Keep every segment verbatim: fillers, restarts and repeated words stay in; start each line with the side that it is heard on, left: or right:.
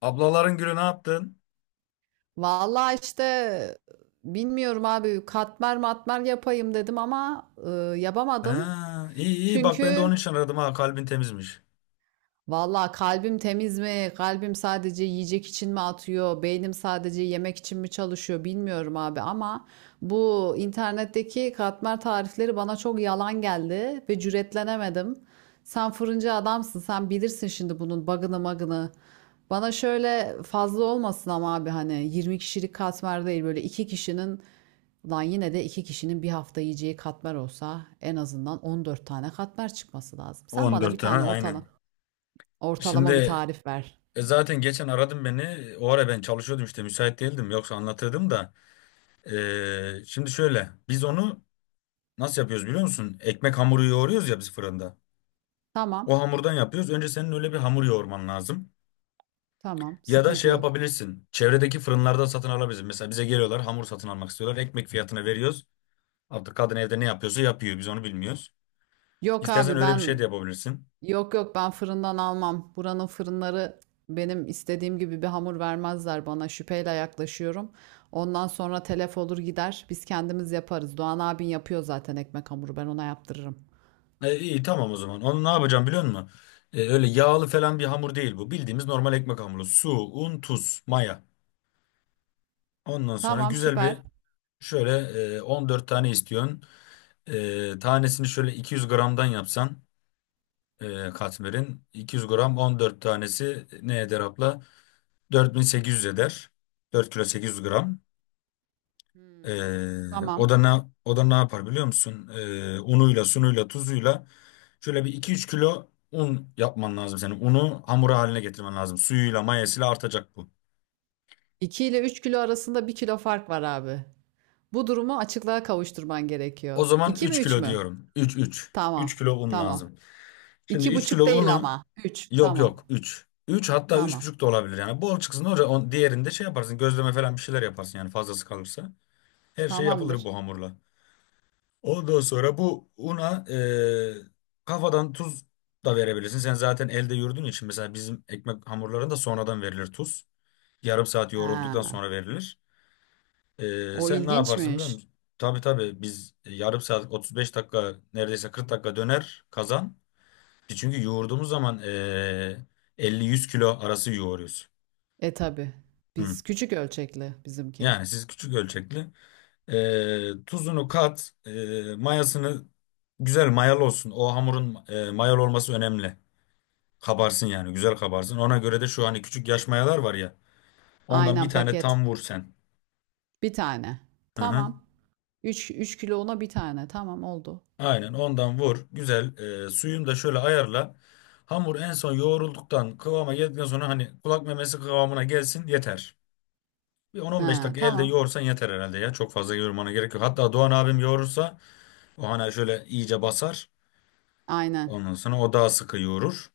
left: Ablaların gülü ne yaptın?
right: Vallahi işte bilmiyorum abi katmer matmer yapayım dedim ama e,
left: Ha,
right: yapamadım.
left: iyi iyi bak, ben de
right: Çünkü
left: onun için aradım, ha, kalbin temizmiş.
right: Vallahi kalbim temiz mi? Kalbim sadece yiyecek için mi atıyor? Beynim sadece yemek için mi çalışıyor? Bilmiyorum abi ama bu internetteki katmer tarifleri bana çok yalan geldi ve cüretlenemedim. Sen fırıncı adamsın. Sen bilirsin şimdi bunun bug'ını magını. Bana şöyle fazla olmasın ama abi hani yirmi kişilik katmer değil böyle iki kişinin Lan yine de iki kişinin bir hafta yiyeceği katmer olsa en azından on dört tane katmer çıkması lazım. Sen bana
left: on dört
right: bir tane
left: tane,
right: ortalama.
left: aynen.
right: Ortalama bir
left: Şimdi
right: tarif ver.
left: e, zaten geçen aradım beni. O ara ben çalışıyordum, işte müsait değildim, yoksa anlatırdım da. E, şimdi şöyle biz onu nasıl yapıyoruz biliyor musun? Ekmek hamuru yoğuruyoruz ya biz fırında. O
right: Tamam,
left: hamurdan yapıyoruz. Önce senin öyle bir hamur yoğurman lazım.
right: tamam,
left: Ya da
right: sıkıntı
left: şey
right: yok.
left: yapabilirsin. Çevredeki fırınlarda satın alabilirsin. Mesela bize geliyorlar, hamur satın almak istiyorlar. Ekmek fiyatına veriyoruz. Artık kadın evde ne yapıyorsa yapıyor. Biz onu bilmiyoruz.
right: Yok
left: İstersen
right: abi
left: öyle bir şey
right: ben,
left: de yapabilirsin.
right: yok yok ben fırından almam. Buranın fırınları benim istediğim gibi bir hamur vermezler bana. Şüpheyle yaklaşıyorum. Ondan sonra telef olur gider. Biz kendimiz yaparız. Doğan abin yapıyor zaten ekmek hamuru. Ben ona yaptırırım.
left: E, iyi tamam o zaman. Onu ne yapacağım biliyor musun? E, öyle yağlı falan bir hamur değil bu. Bildiğimiz normal ekmek hamuru. Su, un, tuz, maya. Ondan sonra
right: Tamam,
left: güzel bir
right: süper.
left: şöyle e, on dört tane istiyorsun. E, tanesini şöyle iki yüz gramdan yapsan e, katmerin. iki yüz gram on dört tanesi ne eder, abla? dört bin sekiz yüz eder. dört kilo sekiz yüz gram.
right: Hmm.
left: Ee,
right: Tamam.
left: o da ne o da ne yapar biliyor musun? Ee, unuyla, sunuyla, tuzuyla şöyle bir iki üç kilo un yapman lazım senin. Unu hamura haline getirmen lazım. Suyuyla, mayasıyla artacak bu.
right: iki ile üç kilo arasında bir kilo fark var abi. Bu durumu açıklığa kavuşturman
left: O
right: gerekiyor.
left: zaman
right: iki mi
left: üç
right: üç
left: kilo
right: mü?
left: diyorum. Üç üç üç
right: Tamam.
left: kilo un
right: Tamam.
left: lazım. Şimdi
right: İki
left: üç kilo
right: buçuk değil
left: unu,
right: ama. Üç.
left: yok
right: Tamam.
left: yok, üç üç hatta üç
right: Tamam.
left: buçuk da olabilir yani. Bol çıksın oraya on, diğerinde şey yaparsın. Gözleme falan bir şeyler yaparsın yani fazlası kalırsa. Her şey yapılır
right: Tamamdır.
left: bu hamurla. Ondan sonra bu una e, kafadan tuz da verebilirsin. Sen zaten elde yoğurduğun için, mesela bizim ekmek hamurlarında sonradan verilir tuz. Yarım saat yoğrulduktan
right: Ha.
left: sonra verilir. E,
right: O
left: sen ne yaparsın biliyor
right: ilginçmiş.
left: musun? Tabii tabii, biz yarım saat otuz beş dakika, neredeyse kırk dakika döner kazan. Çünkü yoğurduğumuz zaman e, elli yüz kilo arası yoğuruyoruz.
right: E tabi.
left: Hı.
right: Biz küçük ölçekli bizimki.
left: Yani siz küçük ölçekli. E, tuzunu kat, e, mayasını güzel mayalı olsun. O hamurun e, mayalı olması önemli. Kabarsın yani, güzel kabarsın. Ona göre de şu hani küçük yaş mayalar var ya. Ondan bir
right: Aynen
left: tane
right: paket.
left: tam vur sen.
right: Bir tane.
left: Hı hı.
right: Tamam. Üç, üç kilo ona bir tane. Tamam oldu.
left: Aynen, ondan vur. Güzel. E, suyunu da şöyle ayarla. Hamur en son yoğrulduktan, kıvama geldikten sonra hani kulak memesi kıvamına gelsin yeter. Bir on on beş
right: Ha,
left: dakika elde
right: tamam.
left: yoğursan yeter herhalde ya. Çok fazla yoğurmana gerek yok. Hatta Doğan abim yoğurursa, o hani şöyle iyice basar.
right: Aynen.
left: Ondan sonra o daha sıkı yoğurur.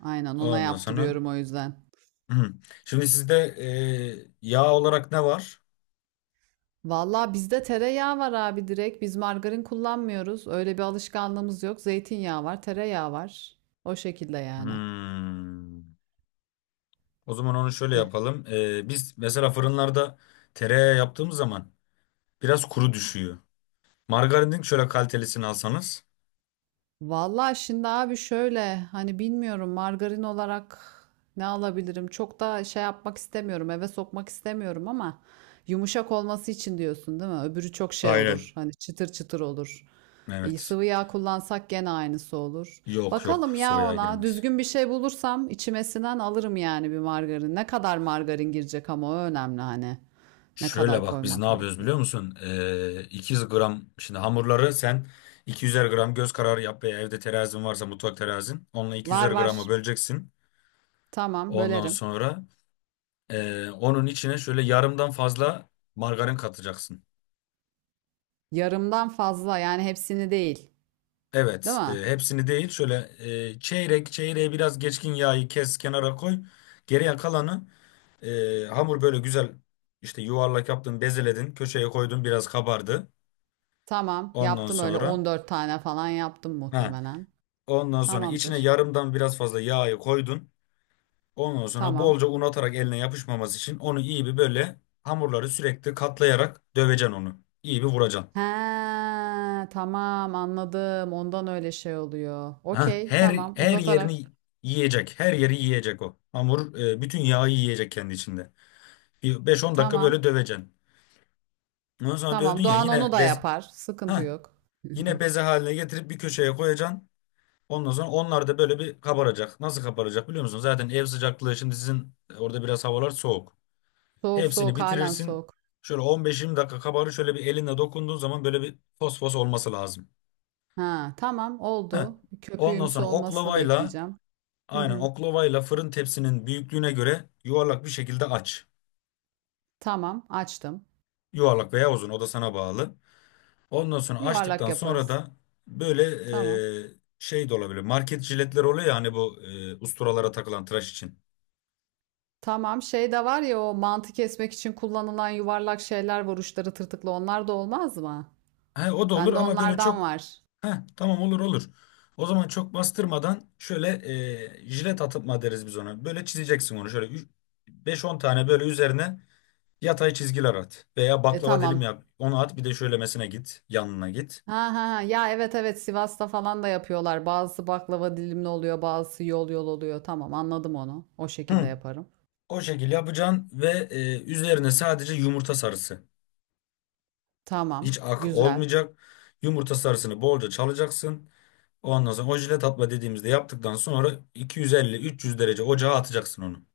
right: Aynen ona
left: Ondan sonra.
right: yaptırıyorum o yüzden.
left: Hı. Şimdi sizde e, yağ olarak ne var?
right: Vallahi bizde tereyağı var abi direkt. Biz margarin kullanmıyoruz. Öyle bir alışkanlığımız yok. Zeytinyağı var, tereyağı var. O şekilde yani.
left: Hmm. O zaman onu şöyle
right: Ya.
left: yapalım. E, biz mesela fırınlarda tereyağı yaptığımız zaman biraz kuru düşüyor. Margarinin şöyle kalitelisini alsanız.
right: Vallahi şimdi abi şöyle hani bilmiyorum margarin olarak ne alabilirim? Çok da şey yapmak istemiyorum, eve sokmak istemiyorum ama yumuşak olması için diyorsun değil mi? Öbürü çok şey
left: Aynen.
right: olur. Hani çıtır çıtır olur. E,
left: Evet.
right: sıvı yağ kullansak gene aynısı olur.
left: Yok yok,
right: Bakalım ya
left: sıvı yağ
right: ona
left: girmez.
right: düzgün bir şey bulursam içime sinen alırım yani bir margarin. Ne kadar margarin girecek ama o önemli hani. Ne
left: Şöyle
right: kadar
left: bak, biz ne
right: koymak
left: yapıyoruz biliyor
right: gerekecek.
left: musun? E, iki yüz gram şimdi hamurları sen iki yüzer gram göz kararı yap, veya evde terazin varsa mutfak terazin. Onunla
right: Var
left: iki yüzer
right: var.
left: gramı böleceksin.
right: Tamam
left: Ondan
right: bölerim.
left: sonra Ee, onun içine şöyle yarımdan fazla margarin katacaksın.
right: Yarımdan fazla yani hepsini değil. Değil
left: Evet,
right: mi?
left: e, hepsini değil, şöyle e, çeyrek çeyreğe biraz geçkin yağı kes, kenara koy. Geriye kalanı e, hamur böyle güzel, işte yuvarlak yaptın, bezeledin, köşeye koydun, biraz kabardı.
right: Tamam.
left: Ondan
right: Yaptım öyle
left: sonra
right: on dört tane falan yaptım
left: ha,
right: muhtemelen.
left: ondan sonra içine
right: Tamamdır.
left: yarımdan biraz fazla yağı koydun. Ondan sonra
right: Tamam.
left: bolca un atarak, eline yapışmaması için, onu iyi bir böyle hamurları sürekli katlayarak döveceksin onu. İyi bir vuracaksın.
right: He, tamam anladım. Ondan öyle şey oluyor.
left: Ha,
right: Okey,
left: her
right: tamam.
left: her
right: Uzatarak.
left: yerini yiyecek. Her yeri yiyecek o. Hamur e, bütün yağı yiyecek kendi içinde. Bir beş on dakika
right: Tamam.
left: böyle döveceksin. Ondan sonra dövdün
right: Tamam.
left: ya,
right: Doğan onu
left: yine
right: da
left: bez
right: yapar. Sıkıntı
left: ha
right: yok.
left: yine beze haline getirip bir köşeye koyacaksın. Ondan sonra onlar da böyle bir kabaracak. Nasıl kabaracak biliyor musun? Zaten ev sıcaklığı, şimdi sizin e, orada biraz havalar soğuk.
right: Soğuk
left: Hepsini
right: soğuk halen
left: bitirirsin.
right: soğuk.
left: Şöyle on beş yirmi dakika kabarır. Şöyle bir elinle dokunduğun zaman böyle bir fosfos olması lazım.
right: Ha, tamam
left: Ha.
right: oldu.
left: Ondan
right: Köpüğümsü
left: sonra
right: olmasını
left: oklavayla
right: bekleyeceğim. Hı
left: Aynen
right: hı.
left: oklavayla fırın tepsinin büyüklüğüne göre yuvarlak bir şekilde aç.
right: Tamam açtım.
left: Yuvarlak veya uzun, o da sana bağlı. Ondan sonra,
right: Yuvarlak
left: açtıktan sonra
right: yaparız.
left: da, böyle
right: Tamam.
left: e, şey de olabilir. Market jiletler oluyor ya, hani bu e, usturalara takılan tıraş için.
right: Tamam, şey de var ya, o mantı kesmek için kullanılan yuvarlak şeyler var uçları tırtıklı, onlar da olmaz mı?
left: He, o da olur,
right: Bende
left: ama böyle
right: onlardan
left: çok,
right: var.
left: heh, tamam, olur olur. O zaman çok bastırmadan, şöyle e, jilet atma deriz biz ona. Böyle çizeceksin onu, şöyle üç- beş on tane böyle üzerine yatay çizgiler at. Veya
right: E
left: baklava dilim
right: tamam.
left: yap. Onu at, bir de şöylemesine git, yanına git.
right: Ha ha ha. Ya, evet evet, Sivas'ta falan da yapıyorlar. Bazısı baklava dilimli oluyor bazısı yol yol oluyor. Tamam anladım onu. O şekilde
left: Hı.
right: yaparım.
left: O şekil yapacaksın ve e, üzerine sadece yumurta sarısı. Hiç
right: Tamam
left: ak
right: güzel.
left: olmayacak. Yumurta sarısını bolca çalacaksın. Ondan sonra, o jilet atma dediğimizde, yaptıktan sonra iki yüz elli üç yüz derece ocağa atacaksın onu.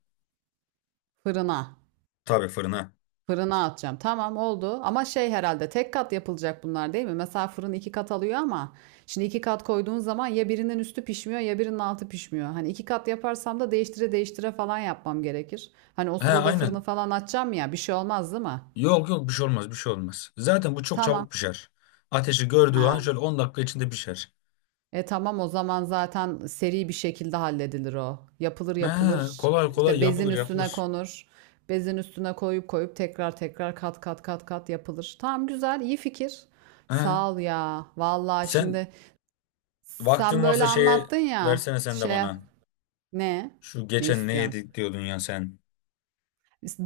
right: Fırına.
left: Tabii fırına.
right: Fırına atacağım. Tamam oldu. Ama şey herhalde tek kat yapılacak bunlar değil mi? Mesela fırın iki kat alıyor ama şimdi iki kat koyduğun zaman ya birinin üstü pişmiyor ya birinin altı pişmiyor. Hani iki kat yaparsam da değiştire değiştire falan yapmam gerekir. Hani o
left: He,
right: sırada fırını
left: aynen.
right: falan açacağım ya bir şey olmaz değil mi?
left: Yok yok, bir şey olmaz, bir şey olmaz. Zaten bu çok
right: Tamam.
left: çabuk pişer. Ateşi gördüğü
right: Ha.
left: an şöyle on dakika içinde pişer.
right: E tamam o zaman, zaten seri bir şekilde halledilir o. Yapılır
left: He,
right: yapılır
left: kolay kolay
right: işte bezin
left: yapılır
right: üstüne
left: yapılır.
right: konur. Bezin üstüne koyup koyup tekrar tekrar kat kat kat kat yapılır. Tamam güzel, iyi fikir.
left: He,
right: Sağ ol ya. Vallahi
left: sen
right: şimdi sen
left: vaktin
right: böyle
left: varsa şeye
right: anlattın ya,
left: versene sen de
right: şey
left: bana.
right: ne?
left: Şu
right: Ne
left: geçen ne
right: istiyorsun?
left: yedik diyordun ya sen.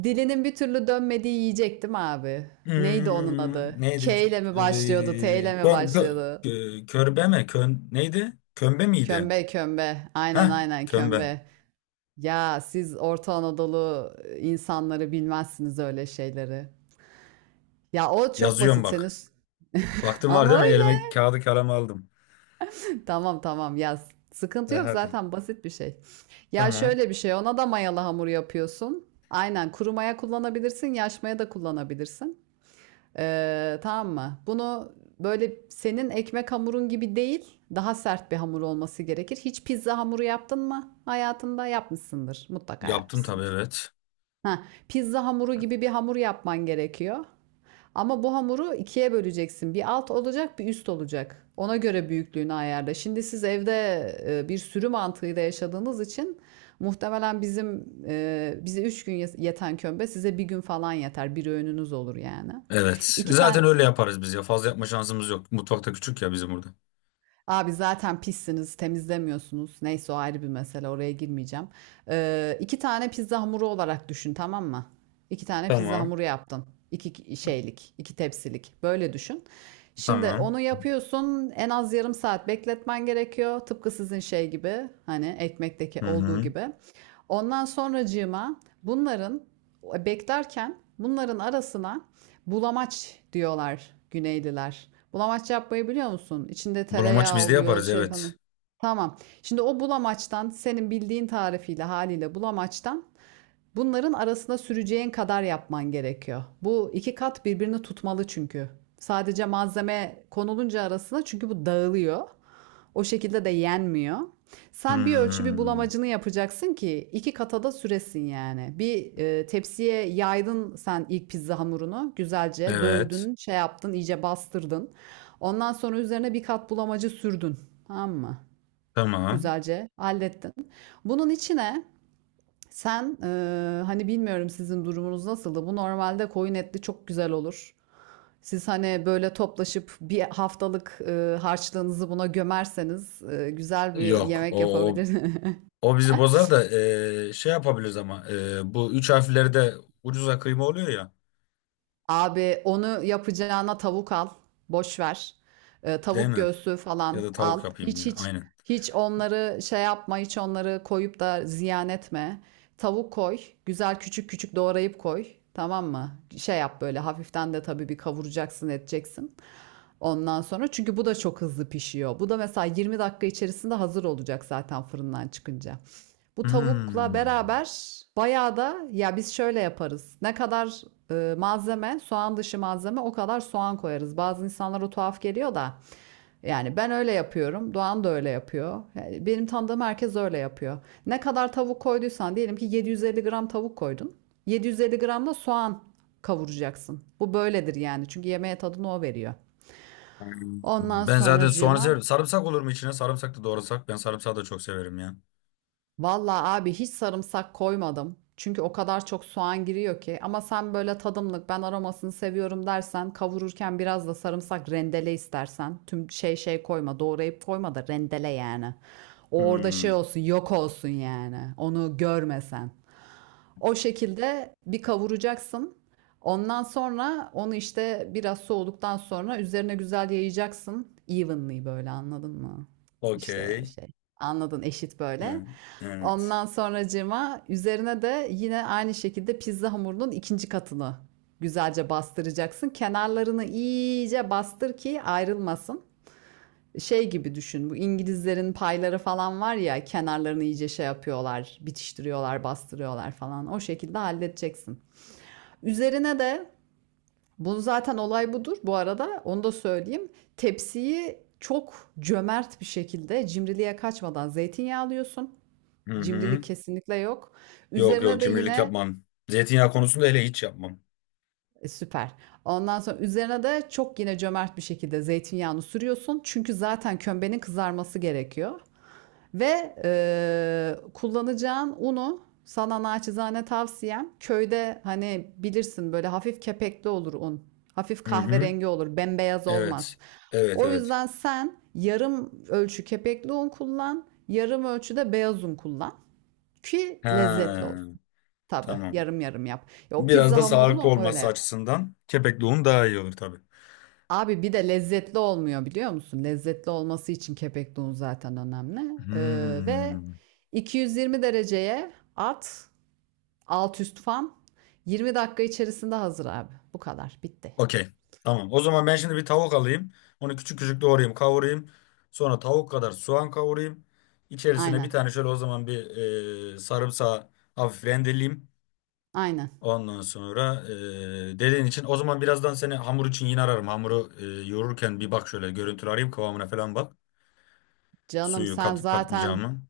right: Dilinin bir türlü dönmediği yiyecektim abi? Neydi onun
left: Hmm,
right: adı?
left: neydi?
right: K ile mi
left: Ee,
right: başlıyordu? T ile
left: gö,
right: mi
left: gö,
right: başlıyordu?
left: gö- körbe mi? Kön, neydi? Kömbe miydi?
right: Kömbe, kömbe. Aynen
left: Heh,
right: aynen,
left: kömbe.
right: kömbe. Ya siz Orta Anadolu e, insanları bilmezsiniz öyle şeyleri. Ya o çok
left: Yazıyorum
right: basit, senin
left: bak.
right: s-
left: Baktın, var değil
right: ama
left: mi? Elime
right: öyle.
left: kağıdı kalemi aldım.
right: Tamam tamam yaz.
left: E,
right: Sıkıntı yok,
left: hadi.
right: zaten basit bir şey. Ya
left: Tamam.
right: şöyle bir şey, ona da mayalı hamur yapıyorsun. Aynen, kuru maya kullanabilirsin, yaş maya da kullanabilirsin. Ee, tamam mı? Bunu böyle senin ekmek hamurun gibi değil, daha sert bir hamur olması gerekir. Hiç pizza hamuru yaptın mı hayatında? Yapmışsındır, mutlaka
left: Yaptım tabii,
right: yapmışsındır.
left: evet.
right: Ha, pizza hamuru gibi bir hamur yapman gerekiyor. Ama bu hamuru ikiye böleceksin. Bir alt olacak, bir üst olacak. Ona göre büyüklüğünü ayarla. Şimdi siz evde e, bir sürü mantığıyla yaşadığınız için muhtemelen bizim e, bize üç gün yet- yeten kömbe size bir gün falan yeter. Bir öğününüz olur yani.
left: Evet.
right: İki
left: Zaten
right: tane
left: öyle yaparız biz ya. Fazla yapma şansımız yok. Mutfakta küçük ya bizim burada.
right: Abi zaten pissiniz, temizlemiyorsunuz. Neyse o ayrı bir mesele, oraya girmeyeceğim. Ee, iki tane pizza hamuru olarak düşün, tamam mı? İki tane pizza
left: Tamam.
right: hamuru yaptın. İki şeylik, iki tepsilik. Böyle düşün. Şimdi
left: Tamam.
right: onu yapıyorsun, en az yarım saat bekletmen gerekiyor. Tıpkı sizin şey gibi, hani ekmekteki
left: Hı
right: olduğu
left: hı.
right: gibi. Ondan sonracığıma bunların e, beklerken bunların arasına bulamaç diyorlar Güneyliler. Bulamaç yapmayı biliyor musun? İçinde
left: Bulamaç
right: tereyağı
left: biz de
right: oluyor
left: yaparız,
right: şey falan.
left: evet.
right: Tamam. Şimdi o bulamaçtan, senin bildiğin tarifiyle haliyle bulamaçtan, bunların arasına süreceğin kadar yapman gerekiyor. Bu iki kat birbirini tutmalı çünkü. Sadece malzeme konulunca arasına çünkü bu dağılıyor. O şekilde de yenmiyor. Sen bir ölçü bir
left: Hmm,
right: bulamacını yapacaksın ki iki katada süresin yani. Bir e, tepsiye yaydın sen ilk pizza hamurunu. Güzelce
left: evet.
right: dövdün, şey yaptın, iyice bastırdın. Ondan sonra üzerine bir kat bulamacı sürdün. Tamam mı?
left: Tamam.
right: Güzelce hallettin. Bunun içine sen e, hani bilmiyorum sizin durumunuz nasıldı. Bu normalde koyun etli çok güzel olur. Siz hani böyle toplaşıp bir haftalık, ııı, harçlığınızı buna gömerseniz, ııı, güzel bir
left: Yok.
right: yemek
left: O,
right: yapabilir.
left: O bizi bozar da eee, şey yapabiliriz, ama eee, bu üç harfleri de ucuza kıyma oluyor ya,
right: Abi onu yapacağına tavuk al, boş ver. Iıı,
left: değil
right: tavuk
left: mi?
right: göğsü
left: Ya
right: falan
left: da tavuk
right: al.
left: yapayım
right: Hiç
left: ya,
right: hiç
left: aynen.
right: hiç onları şey yapma, hiç onları koyup da ziyan etme. Tavuk koy, güzel küçük küçük doğrayıp koy, tamam mı? Şey yap, böyle hafiften de tabii bir kavuracaksın, edeceksin. Ondan sonra, çünkü bu da çok hızlı pişiyor. Bu da mesela yirmi dakika içerisinde hazır olacak zaten fırından çıkınca. Bu tavukla
left: Hmm.
right: beraber bayağı da, ya biz şöyle yaparız. Ne kadar e, malzeme, soğan dışı malzeme, o kadar soğan koyarız. Bazı insanlara tuhaf geliyor da yani ben öyle yapıyorum. Doğan da öyle yapıyor. Yani benim tanıdığım herkes öyle yapıyor. Ne kadar tavuk koyduysan, diyelim ki yedi yüz elli gram tavuk koydun. yedi yüz elli gram da soğan kavuracaksın. Bu böyledir yani. Çünkü yemeğe tadını o veriyor. Ondan
left: Ben zaten soğanı
right: sonracığıma
left: severim. Sarımsak olur mu içine? Sarımsak da doğrasak. Ben sarımsağı da çok severim ya.
right: vallahi abi hiç sarımsak koymadım. Çünkü o kadar çok soğan giriyor ki. Ama sen böyle tadımlık, ben aromasını seviyorum dersen, kavururken biraz da sarımsak rendele istersen. Tüm şey şey koyma, doğrayıp koyma da rendele yani. O orada şey
left: Hmm.
right: olsun yok olsun yani. Onu görmesen. O şekilde bir kavuracaksın. Ondan sonra onu işte biraz soğuduktan sonra üzerine güzel yayacaksın. Evenly, böyle anladın mı? İşte
left: Okey.
right: şey, anladın, eşit böyle.
left: Hı, evet.
right: Ondan sonracığıma üzerine de yine aynı şekilde pizza hamurunun ikinci katını güzelce bastıracaksın. Kenarlarını iyice bastır ki ayrılmasın. Şey gibi düşün. Bu İngilizlerin payları falan var ya, kenarlarını iyice şey yapıyorlar, bitiştiriyorlar, bastırıyorlar falan. O şekilde halledeceksin. Üzerine de, bu zaten olay budur bu arada. Onu da söyleyeyim. Tepsiyi çok cömert bir şekilde, cimriliğe kaçmadan zeytinyağı alıyorsun.
left: Hı
right: Cimrilik
left: hı.
right: kesinlikle yok.
left: Yok
right: Üzerine
left: yok,
right: de
left: cimrilik
right: yine
left: yapmam. Zeytinyağı konusunda hele hiç yapmam.
right: e, Süper. Ondan sonra üzerine de çok yine cömert bir şekilde zeytinyağını sürüyorsun. Çünkü zaten kömbenin kızarması gerekiyor. Ve eee, kullanacağın unu, sana naçizane tavsiyem, köyde hani bilirsin böyle hafif kepekli olur un. Hafif
left: Hı hı.
right: kahverengi olur, bembeyaz olmaz.
left: Evet. Evet
right: O
left: evet.
right: yüzden sen yarım ölçü kepekli un kullan, yarım ölçüde beyaz un kullan ki lezzetli
left: Ha,
right: olsun. Tabii
left: tamam.
right: yarım yarım yap. Ya o
left: Biraz
right: pizza
left: da sağlıklı
right: hamurunu öyle
left: olması
right: yap.
left: açısından kepekli un daha iyi olur tabii.
right: Abi bir de lezzetli olmuyor biliyor musun? Lezzetli olması için kepekli un zaten önemli. Ee, ve
left: Hmm.
right: iki yüz yirmi dereceye at, alt üst fan. yirmi dakika içerisinde hazır abi. Bu kadar. Bitti.
left: Okey. Tamam. O zaman ben şimdi bir tavuk alayım. Onu küçük küçük doğrayayım, kavurayım. Sonra tavuk kadar soğan kavurayım. İçerisine bir
right: Aynen.
left: tane şöyle, o zaman bir, e, sarımsağı hafif rendeleyeyim.
right: Aynen.
left: Ondan sonra, e, dediğin için o zaman birazdan seni hamur için yine ararım. Hamuru e, yoğururken bir bak, şöyle görüntülü arayayım kıvamına falan bak.
right: Canım
left: Suyu
right: sen
left: katıp
right: zaten
left: katmayacağımı.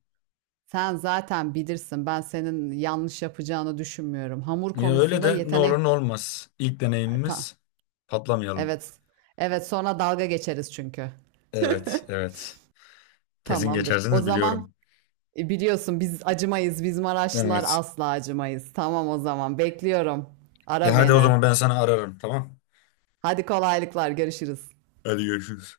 right: sen zaten bilirsin. Ben senin yanlış yapacağını düşünmüyorum. Hamur
left: Ya öyle
right: konusunda
left: de, ne olur
right: yetenek.
left: ne olmaz. İlk
right: Ta-
left: deneyimimiz patlamayalım.
right: Evet. Evet, sonra dalga geçeriz çünkü.
left: Evet, evet. Kesin
right: Tamamdır. O
left: geçersiniz
right: zaman
left: biliyorum.
right: E, biliyorsun biz acımayız. Biz Maraşlılar
left: Evet.
right: asla acımayız. Tamam o zaman bekliyorum.
left: E
right: Ara
left: hadi o
right: beni.
left: zaman ben sana ararım, tamam.
right: Hadi, kolaylıklar, görüşürüz.
left: Hadi görüşürüz.